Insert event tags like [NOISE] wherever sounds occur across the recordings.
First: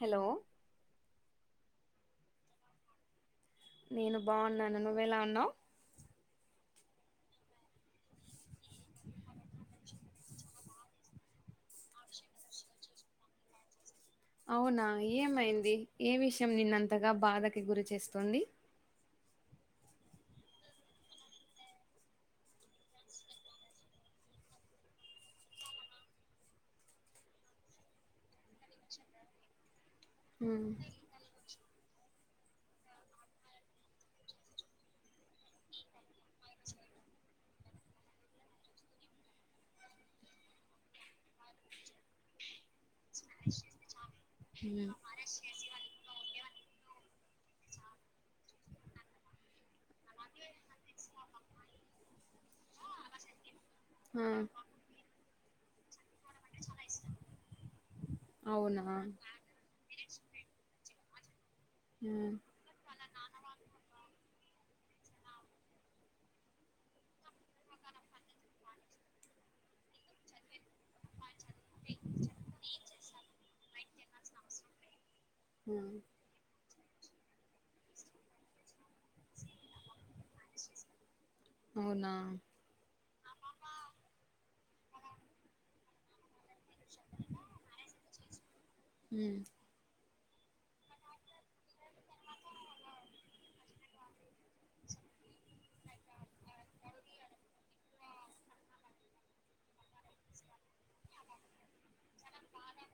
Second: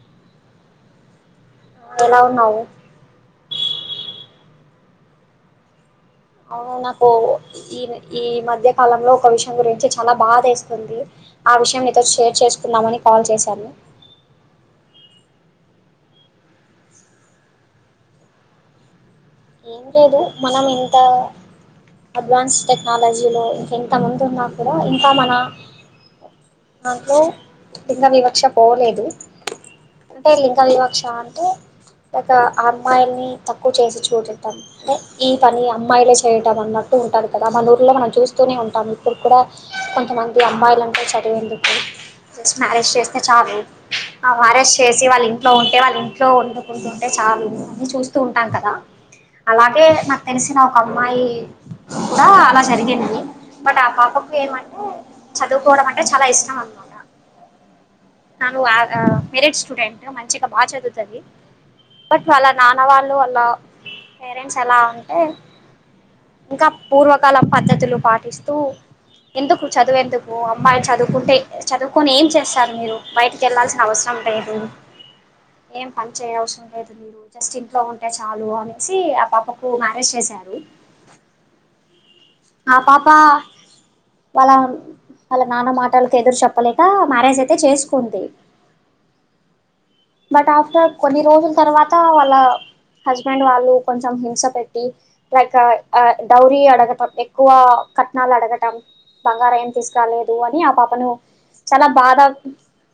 Hello ఎలా ఉన్నావు నేను బాగున్నాను నువ్వెలా ఉన్నావ్ నాకు ఈ ఈ మధ్య కాలంలో ఒక విషయం గురించి చాలా బాధేస్తుంది ఆ విషయం నీతో షేర్ చేసుకుందామని కాల్ చేశాను అవునా ఏమైంది ఏ విషయం నిన్నంతగా బాధకి గురి చేస్తోంది ఏం లేదు మనం ఇంత అడ్వాన్స్ టెక్నాలజీలో ఇంత ఎంతమందు ఉన్నా కూడా ఇంకా మన దాంట్లో లింగవివక్ష పోలేదు అంటే ఉమ్, లింగవివక్ష అంటే ఇలాగా ఆ అమ్మాయిల్ని తక్కువ చేసి చూడం అంటే ఈ పని అమ్మాయిలే చేయడం అన్నట్టు ఉంటారు కదా మన ఊర్లో మనం చూస్తూనే ఉంటాము ఇప్పుడు కూడ కొంతమంది అమ్మాయిలంటే చదువేందుకు జస్ట్ మ్యారేజ్ చేస్త చాలు ఆ అరెస్ట్ చేసి వాళ్ళ ఇంట్లో ఉంటే వాళ్ళ ఇంట్లో వండుకుంటూ ఉంటే చాలు అని చూస్తూ ఉంటాం కద అలాగే నాకు తెలిసిన ఒక అమ్మాయి కూడ అలా జరిగంది బట్ ఆ పాపకి ఏమంటే చదువుకోవడం అ చాలా ఇష్టం అన్నమాట తను అవునా మెరిట్ స్టూడెంట్ మంచిగా బాగా చదువుతది బట్ ఉమ్, వాళ్ళ నాన్న వాళ్ అల పేరెంట్స్ ఎలా అంటే ఇంకా పూర్వకాలం పద్ధతులు పాటిస్తూ ఎందుకు చదువేందుకు అమ్మాయిలు చదువుకుంటే చదువుకొని ఏం చేస్తరు మీరు బయటికి వెళ్లాల్సి అవసరం లేదు ఏం ఉమ్, పని చేయ అవసరం లేదు జస్ట్ ఇంట్లో ఉంటే చాలు అని వచ్చి ఆ పాపకు మ్యారేజ్ చేశారు అవునా ప్ప వాళ్ళ వాళ్ళ నాన్న మాటలకి ఎదురు చెప్పలేక మ్యారేజ్ అయితే చేసుకుంది హమ్ బట్ ఆఫ్టర్ కొన్ని రోజుల తర్వాత వాళ్ళ హస్బెండ్ వాళ్ళు కొంచెం హింస పెట్టి లైక్ డౌరీ అడగటం ఎక్కువ కట్నాలు అడగటం బంగారం ఏం తీసుకురాలేదు అని ఆ పాపను చాలా బాధ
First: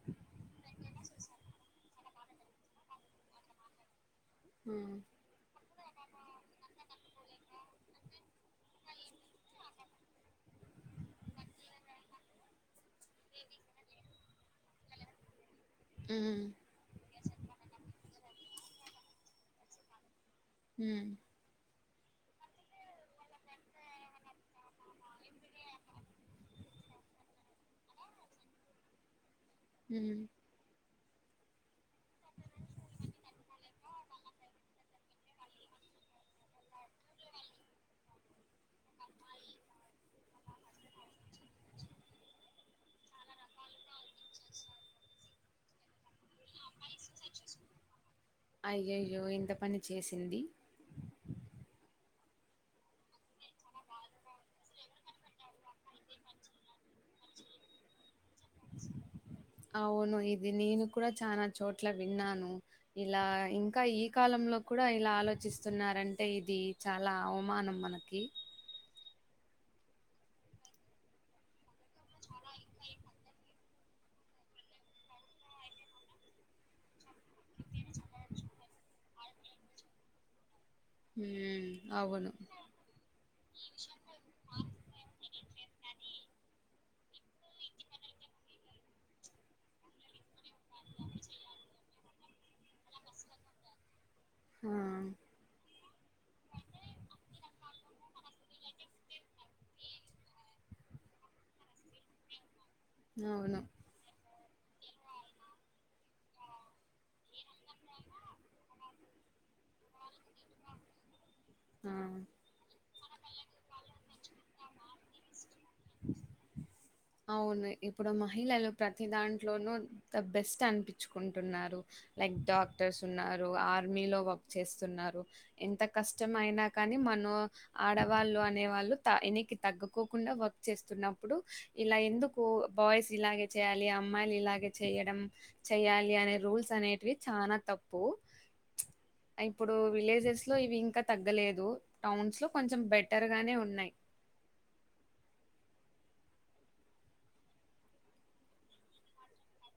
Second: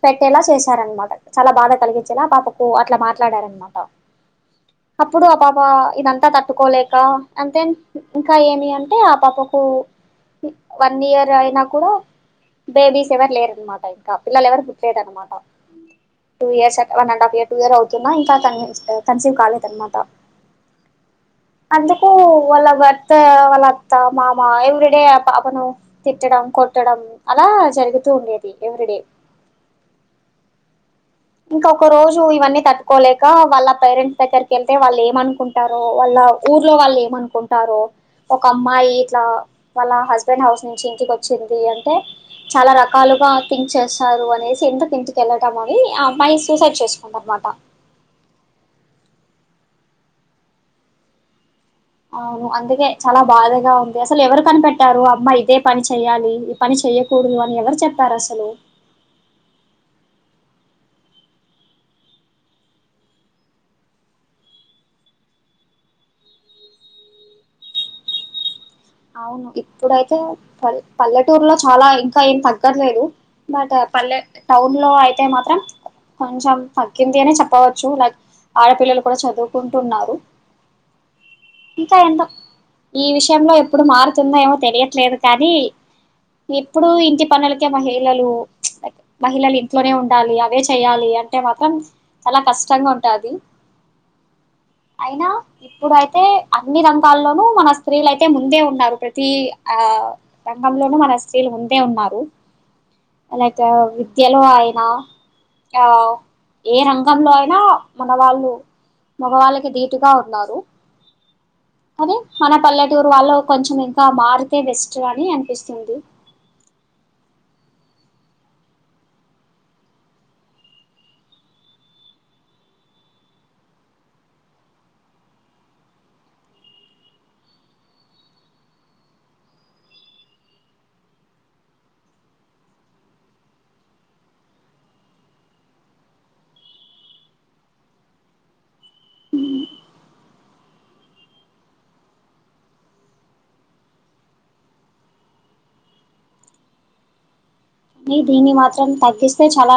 పెట్టేలా చేశారనమాట చాలా బాధ కలిగి లా పాపకు అట్ల మాట్లాడారనమాట ఉమ్, అప్పుడు ఆ పాప ఇదంతా తట్టుకోలేక అండ్ దేన్ ఇంకా ఏమి అంటే ఆ పాపకు వన్ ఇయర్ అయినా కూడా బేబీస్ ఎవరు లేర అన్నమాట ఇంకా పిల్లలు ఎవరు ట్ లేద్ అనమాట హమ్ one and half year two year అవుతున్నా ఇంకా కన్సీవ్ కాలేదన్న అనమాట హ్మ్ అందుకు వాళ్ళ భర్త వాళ్ళ అత్త మామ ఎవ్రీడే పాపను తిట్టడం కొట్టడం అలా జరుగుతూ ఉండేది ఎవ్రీడే హ్మ్ ఇంకా ఒక రోజు ఇవన్నీ తట్టుకోలేక వాళ్ళ పేరెంట్స్ దగ్గరకి వెళ్తే వాళ్ళు ఏమనుకుంటారొ వాళ్ళ ఊర్లో వాళ్ళు ఏమనుకుంటారో ఒక అమ్మాయి ఇట్లా వాళ్ళ హస్బెండ్ హౌస్ నుంచి ఇంటికి వచ్చింది అంటే చాలా రకాలుగా థింక్ చేస్తారు అనేసి ఎందుకు ఇంటికెళ్ళటం అని ఆ మైయి సూసైడ్ చేసుకుందన్నమాట అయ్యయ్యో ఎంత పని చేసింది అవును అందుకే చాలా బాధగా ఉంది అసలు ఎవరు కనిపెట్టారు అమ్మా ఇదే పని చెయ్యాలి ఈ పని చెయ్యకూడదు అని ఎవరు చెప్పారు అసలు అవును ఇది నేను కూడా చాలా చోట్ల విన్నాను ఇలా ఇంకా ఈ కాలంలో కూడా ఇలా ఆలోచిస్తున్నారంటే ఇది చాలా అవమానం మనకి అవును ఇప్పుడైతే పల్ పల్లెటూరులో చాలా ఇంకా ఏం తగ్గట్లేదు బట్ పల్లె టౌన్ లో అయితే మాత్రం కొంచెం తగ్గింది అనే చెప్పవచ్చు లైక్ ఆడపిల్లలు కూడా చదువుకుంటున్నారు హ్మ్. ఇంకా ఎందొ అవును. ఈ విషయంలో ఎప్ ఇప్పుడు మారుతుందో ఏమో తెలియట్లేదు కానీ ఎప్పుడుూ ఇంటి పనులకే మహిళలు మహిళలు ఇంట్లోనే ఉండాలి అవే చెయ్యాలి అంటే మాత్రం చాలా కష్టంగా ఉంటది ఆ! అయినా ఇప్పుడయితే అన్ని రంగాల్లోనూ మన స్త్రీలు అయితే ముందే ఉన్నారు ప్రతి ఆ రంగంలోనూ మన స్త్రీలు ముందే ఉన్నారు అలా అవును. విద్యా లో అయినా ఆ ఏ రంగంలో అయినా మన వాళ్ళు మగవాళ్ళకి ధీటుగా ఉన్నారు ఆ! అదే మన పల్లే త్తులు వాళ్లే కొంచెం ఇంకా మారితే బెస్ట్ గాని అని ఇస్తుంది అవును ఇప్పుడు మహిళలు ప్రతి దాంట్లోనూ ద బెస్ట్ అనిపించుకుంటున్నారు లైక్ డాక్టర్స్ ఉన్నారు ఆర్మీలో వర్క్ చేస్తున్నారు ఎంత కష్టమ అయినా కానీ మనం ఆడవాళ్ళు అనేవాళ్ళు ఎనికి తగ్గకోకుండా వర్క్ చేస్తున్నప్పుడు ఇలా ఎందుకు బాయ్స్ ఇలాగే చేయాలి అమ్మాయిలు ఇలాగే చేయడం చెయాలి అనే రూల్స్ అనేటివి చాల తప్పు ఇప్పుడు విలేజెస్ లో ఇవి ఇంకా తగ్గలేదు టౌన్స్ లో కొంచెం బెటర్గానే ఉన్నాయి కానీ దీన్ని మాత్రం తగ్గిస్తే చాలా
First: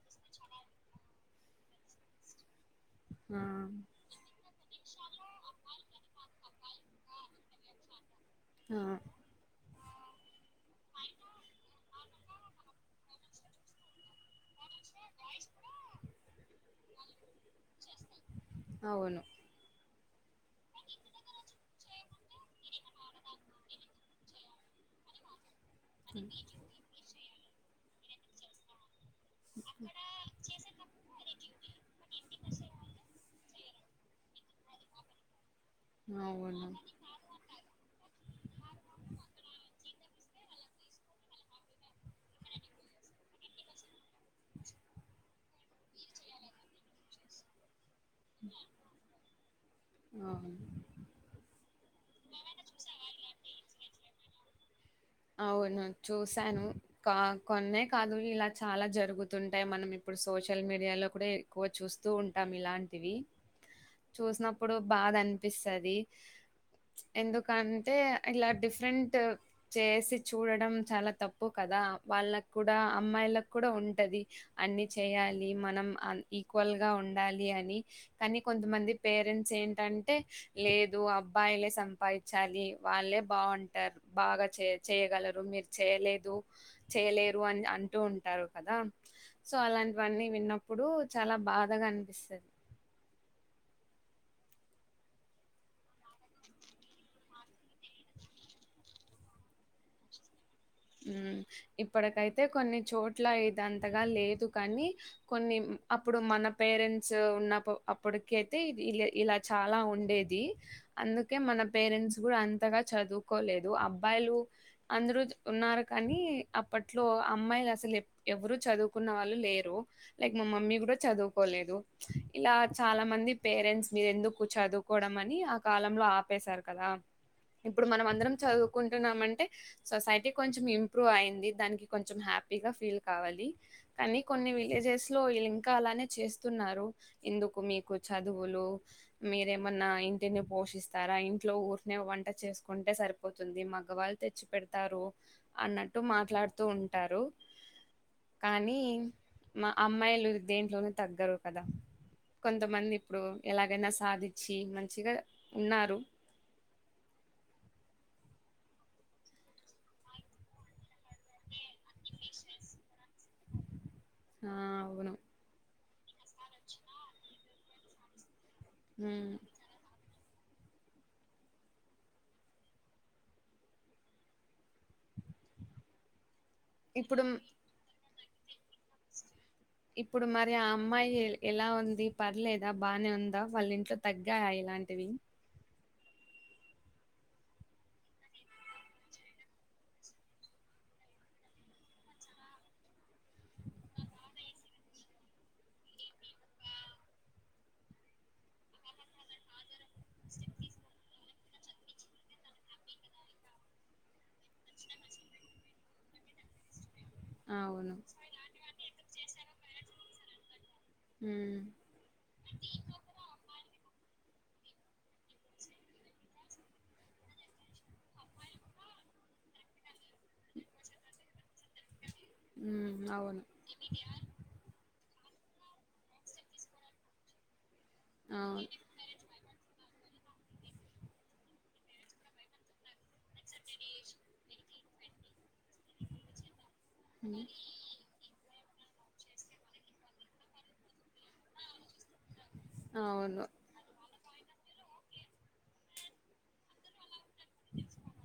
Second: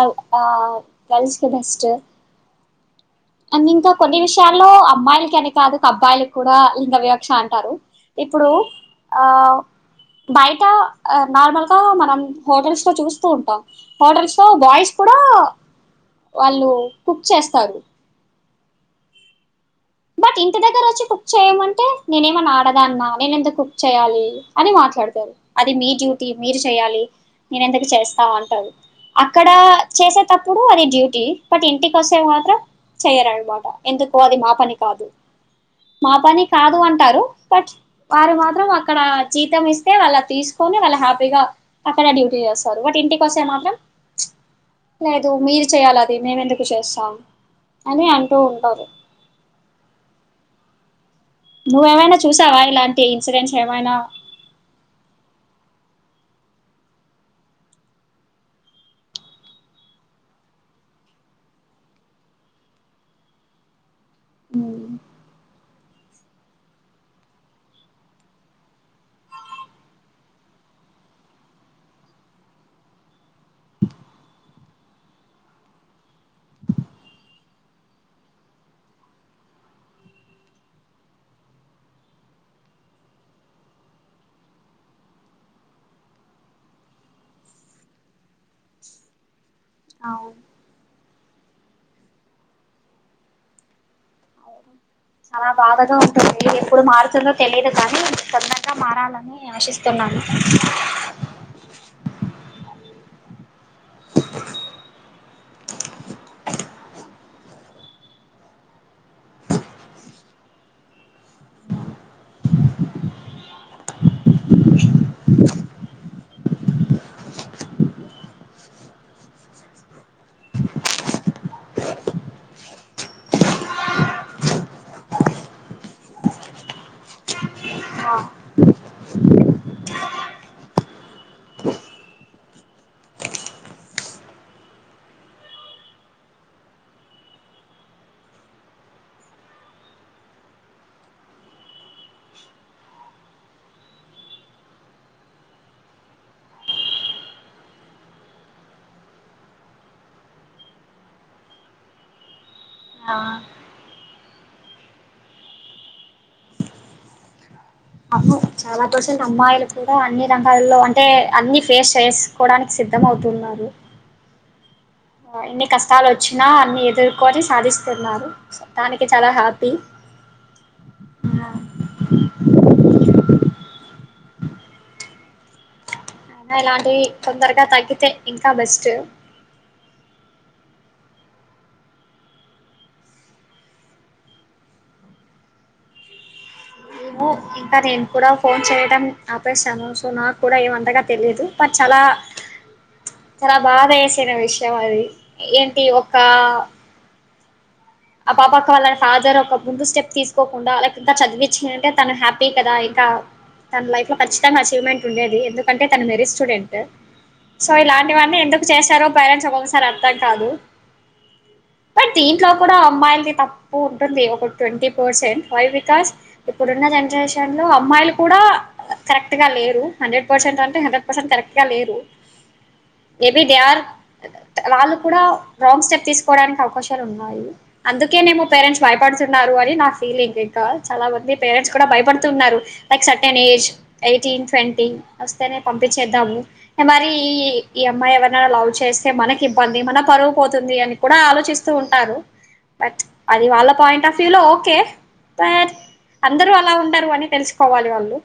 గర్ల్స్ కూ బెస్ట్ ఆ! అ అండ్ల ఇంకా కొన్ని విషయాల్లో అమ్మాయిలకనెఅని కాదు అబ్బాయిల కూడా లింగ విక్ష అంటారు ఇప్పుడు ఆ! ఆం బయట నార్మల్ గా మనం హోటల్స్ లో చూస్తూ ఉంటాం హోటల్స్ లో బాయ్స్ కూడా వాళ్ళు కుక్ చేస్తారు అవును బట్ ఇంటి దగ్గర వచ్చి కుక్ చేయమంటే నేనేమన్నా ఆడదా అన్న నేన ఎంతకు కుక్ చేయాలి అని మాట్లాడతారు అది మీ డ్యూటీ మీరు చెయాలి నేన్ ఎందుకు చేస్తా అంటారు అక్కడ చేసేటప్పుడు అది డ్యూటీ బట్ ఇంటికి వస్తే మాత్రం చెయ్యరు అన్నమాట్ ఎందుకో అది మా పని కాదు మా పని అవును. కాదు అంటారు బట్ వారు మాత్రం అక్కడ జీతం ఇస్తే వాళ్ళు అది తీసుకొని వాళ్ళు హ్యాపీగా అక్కడ డ్యూటీ చేస్తారు బట్ ఇంటికి వస్తే మాత్రం ప్చ్ లేదు మీరు చేయాలి అది మేము ఎందుకు చేస్తాం అని అంటూ ఉంటారు ఆ నువ్వేమైనా చూసావా ఇలాంటి ఇన్సిడెన్స్ ఏమైనా అవును చూసాను కా కొన్నే కాదు ఇలా చాలా జరుగుతుంటాయి మనం ఇప్పుడు సోషల్ మీడియాలో కూడా ఎక్కువ చూస్తూ ఉంటాం ఇలాంటివి చూసినప్పుడు బాధ అనిపిస్తు టది ఎందుకంటే ఇలా డిఫరెంట్ చేసి చూడడం చాలా తప్పు కదా వాళ్ళకు కూడా అమ్మాయిలకు కూడా ఉంటది అన్ని చేయాలి మనం ఈక్వల్గా ఉండాలి అని కానీ కొంతమంది పేరెంట్స్ ఏంటంటే లేదు అబ్బాయిలే సంపాదించాలి వాళ్ళే బాగుంటారు బాగా చే చేయగలరు మీరు చేయలేదు చేయలేరు అని అంటూ ఉంటారు కదా సో అలాంటివన్నీ అవును విన్నప్పుడు చాలా బాధగా అనిపిస్తది చాలా బాధగా ఉంటుంది ఎప్పుడు మారుతుందో తెలియదు కానీ తొందరగా మారాలని ఆశిస్తున్నాను హమ్ ఇప్పటికైతే కొన్ని చోట్ల ఇదంతగా లేదు కానీ కొన్ని అప్పుడు మన పేరెంట్స్ ఉన్నప్పు అప్పుడుకయితే ఇలా చాలా ఉండేది అందుకే మన పేరెంట్స్ కూడా అంతగా చదువుకోలేదు అబ్బాయిలు అందురు ఉన్నారు కానీ అప్పట్లో అమ్మాయిలు అసలు ఎవ ఎవరు చదువుకున్న వాళ్ళు లేరు లైక్ మా మమ్మీ కూడా చదువుకోలేదు ఇలా చాలా మంది పేరెంట్స్ మీరు ఎందుకు చదువుకోవడం అని ఆ కాలంలో ఆపేశారు కదా ఇప్పుడు మనం అందరం ఆ చదువుకుంటున్నామంటే సొసైటీ కొంచెం ఇంప్రూవ్ అయింది దానికి కొంచెం హ్యాపీగా ఫీల్ కావాలి కానీ కొన్ని విలేజెస్ లో వీళ్ళు ఇంకా అలానే చేస్తున్నారు ఎందుకు మీకు చదువులు మీరేమన్నా ఇంటిని పోషిస్తారా ఇంట్లో ఊరికేనే వంట చేసుకుంటే సరిపోతుంది మగవాళ్ళు తెచ్చి పెడతారు అన్నట్టు మాట్లాడుతూ ఉంటారు కానీ మా అమ్మాయిలు దేంట్లోనే తగ్గరు కదా కొంతమంది ఇప్పుడు ఎలాగైనా సాధిం చ్చి మంచిగా ఉన్నారు అవును చాలా పర్సెంట్ అమ్మాయిలు కూడా అన్ని రంగాల్లో అంటే అన్ని ఫేస్ చేసుకోవడానికి సిద్ధం అవుతున్నారు ఆ అవును. ఆ [UNINTELLIGIBLE] కష్టాలు వచ్చినా అన్ని ఎదుర్కొని సాధిస్తున్నారు దానికి చాలా హ్మ్. హ్యాపీ ఆ అయినా ఇలాంటివి ఇప్పుడు తొందరగా తగ్గితే ఇంకా బెస్ట్ ఇప్పుడు మరి ఆ అమ్మాయి ఎలా ఉంది పర్లేదా బాగానే ఉందా వాళ్ళ ఇంట్లో తగ్గాయా ఇలాంటివి ఏమో ఇంకా నేను కూడా ఫోన్ చేయడం ఆపేశాను సో నాకు కూడా ఏమంతగా తెలియదు బట్ చాలా చాలా బాధ వేసిన విషయం అది ఏంటి ఒక ఆ పాపక్క వాళ్ళ ఫాజరు ఒక ముందు స్టెప్ తీసుకోకుండా అల్లాక్ ఇంకా చదివి చ్ నుంటే తను హ్యాపీ కదా ఇంకా తన లైఫ్ లో ఖచ్చితంగా అచీవ్మెంట్ ఉండేది ఎందుకంటే తను మెరిట్ స్టూడెంట్ సో అవును ఇలాంటివన్నీ ఎందుకు చేశారో పేరెంట్స్ ఒకొక్కసా మరి అర్థం కాదు బట్ దీంట్లో కూడా హ్మ్ అమ్మాయిలది తప్పు ఉంటుంది ఒక ట్వంటీ పర్సెంట్ వై బికాస్ ఇప్పుడున్న జనరేషన్ లో అమ్మాయిలు కూడా కరెక్ట్గా లేరు హండ్రెడ్ పర్సెంట్ అంటే హండ్రెడ్ పర్సెంట్ కరెక్ట్ గా లేరు హ్మ్ అవును మేబీ దే ఆర్ వాళ్ళు కూడా రాంగ్ స్టెప్ తీసుకోవడానికి అవకాశాలు ఉన్నాయి అందుకేనేము అవును పేరెంట్స్ భయపడుతున్నారు అని నా ఫీలింగ్ ఇంకా చాలా మంది పేరెంట్స్ కూడా భయపడుతున్నారు like certain age eighteen twenty తేనే పంపించేద్దాము మరి ఈ ఉమ్, ఈ అమ్మాయి ఎవరై లవ్ చేస్తే మనకి ఇబ్బంది మన పరుగు పోతుంది అని కూడా ఆలోచిస్తూ ఉంటారు బట్ అవును అది వాళ్ళ పాయింట్ ఆఫ్ ఫీలో ఓకే బట్ అందరూ అలా ఉండరు అని తెలుసుకోవాలి వాళ్ళు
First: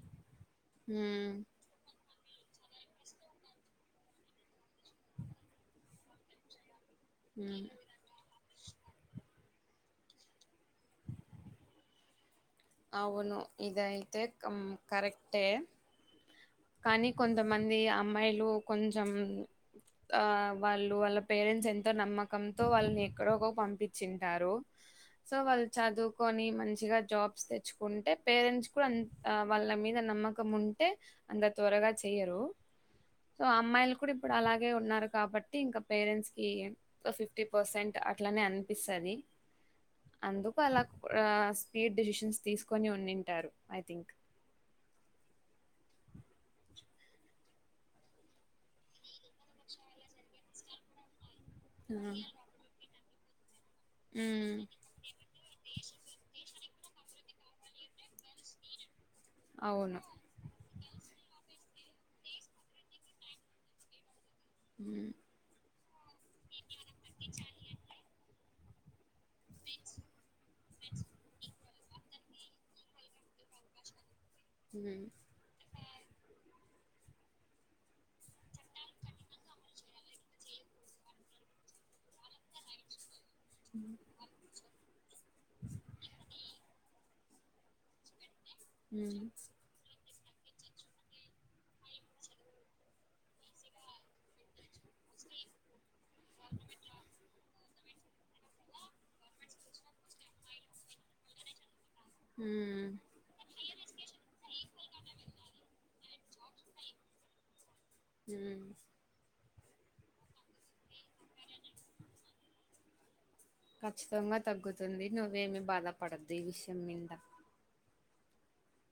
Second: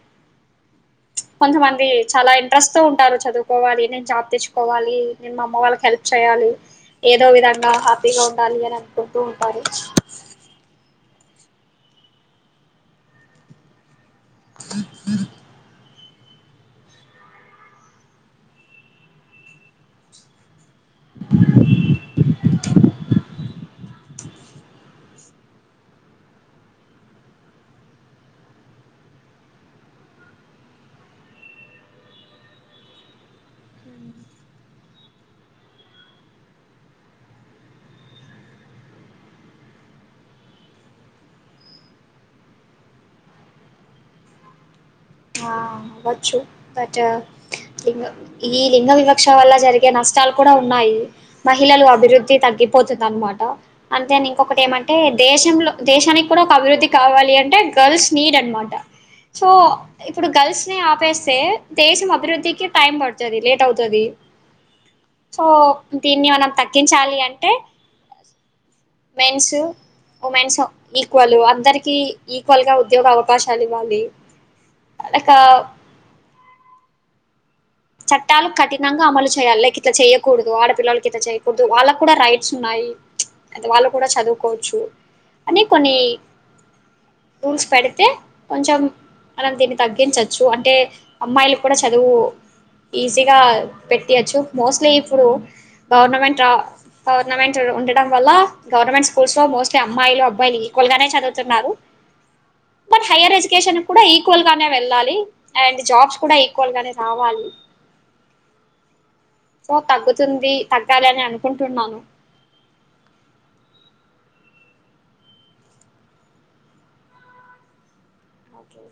ఉమ్ కొంతమంది చాలా ఇంట్రెస్ట్ తో ఉంటారు చదువుకోవాలి నేను జాబ్ తెచ్చుకోవాలి నేను మా అమ్మ వాళ్ళకి హెల్ప్ చేయ్యాలి ఏదో ఏదో ఉమ్ విధంగా హాపీ గా [UNINTELLIGIBLE] [UNINTELLIGIBLE] ఉంటారు అవును ఇదయి ఇదైతే కం కరెక్టే కానీ కొంతమంది అమ్మాయిలు కొంచెం ఆ వాళ్ళు వాళ్ళ పేరెంట్స్ ఎంతో నమ్మకంతో వాళ్ళని ఎక్కడో ఒక పంపించింటారు సో వాళ్ళు చదువుకొని మంచిగా జాబ్స్ తెచ్చుకుంటే పేరెంట్స్ కూడా వాళ్ళ మీద నమ్మకం ఉంటే అంత త్వరగా చెయ్యరు సో అమ్మాయిలు కూడా ఇప్పుడు అలాగే ఉన్నారు కాబట్టి ఇంకా పేరెంట్స్ కి ఫిఫ్టీ పర్సెంట్ అట్లానే అనిపిస్తది అందుకు అలా స్పీడ్ డిసిషన్స్ తీసుకొని ఉండింటారు ఐ థింక్ ఆ అవ్వచ్చు బట్ ఈ లింగ వివక్ష వల్ల జరిగే నష్టాలు కూడా ఉన్నాయి మహిళలు ఉమ్ అభివృద్ధి తగ్గిపో దా అన్నమాట అంతే ఇంకొకటి ఏమంటే దేశంలో దేశానికి కూడా ఒక అభివృద్ధి కావాలి అంటే గర్ల్స్ నీడ్ అనమాట సో అవును ఇప్పుడు గర్ల్స్ ని ఆపేస్ తే దేశం అభివృద్ధికి టైమ్ పడుతుంది లేట్ అవుతది ఉమ్ సో దీన్ని మనం తగ్గించాలి అంటే మెన్స్ ఉమెన్స్ ఈక్వల్ అందరికి కి ఈక్వల్ గా ఉద్యోగ అవకాశాలు ఇవ్వాలి ఉమ్ [UNINTELLIGIBLE] చట్టాలు కఠినంగా అమలు చేయాలి లైక్ ఇట్లా చేయకూడదు ఆడపిల్లలకి ఇట్లా చేయకూడదు వాళ్ళకు కూడా రైట్స్ ఉన్నాయి అదే వాళ్ళు కూడా చదువుకోవచ్చు అనే కొన్ని రూల్స్ పెడితే కొంచెం ఉమ్ మనం దీన్ని తగ్గించొచ్ చ్చు అంటే అమ్మాయిలు కూడా చదువు ఈజీగా పెట్టేయచ్చు మోస్ట్లీ ఇప్పుడు గవర్నమెంట్ గవర్నమెంట్ ఉండడం వల్ల, గవర్నమెంట్ స్కూల్స్ లో మోస్ట్లీ అమ్మాయిలు, అబ్బాయిలు ఈక్వల్ గానే చదువుతున్నారు. ఉమ్ బట్ హైర్ ఎజ్యుకేషన్ కూడా ఈక్వల్ గానే వెళ్ళాలి. అండ్ జాబ్స్ కూడా ఈక్వల్ గానే రావాలి. హ్మ్ ఉ ఓ తగ్గుతుంది తగ్గాలి అని అనుకుంటున్నాను. ఖచ్చితంగా తగ్గుతుంది. నువ్వేమి బాధపడద్దు. ఈ విషయం మింద ఓకే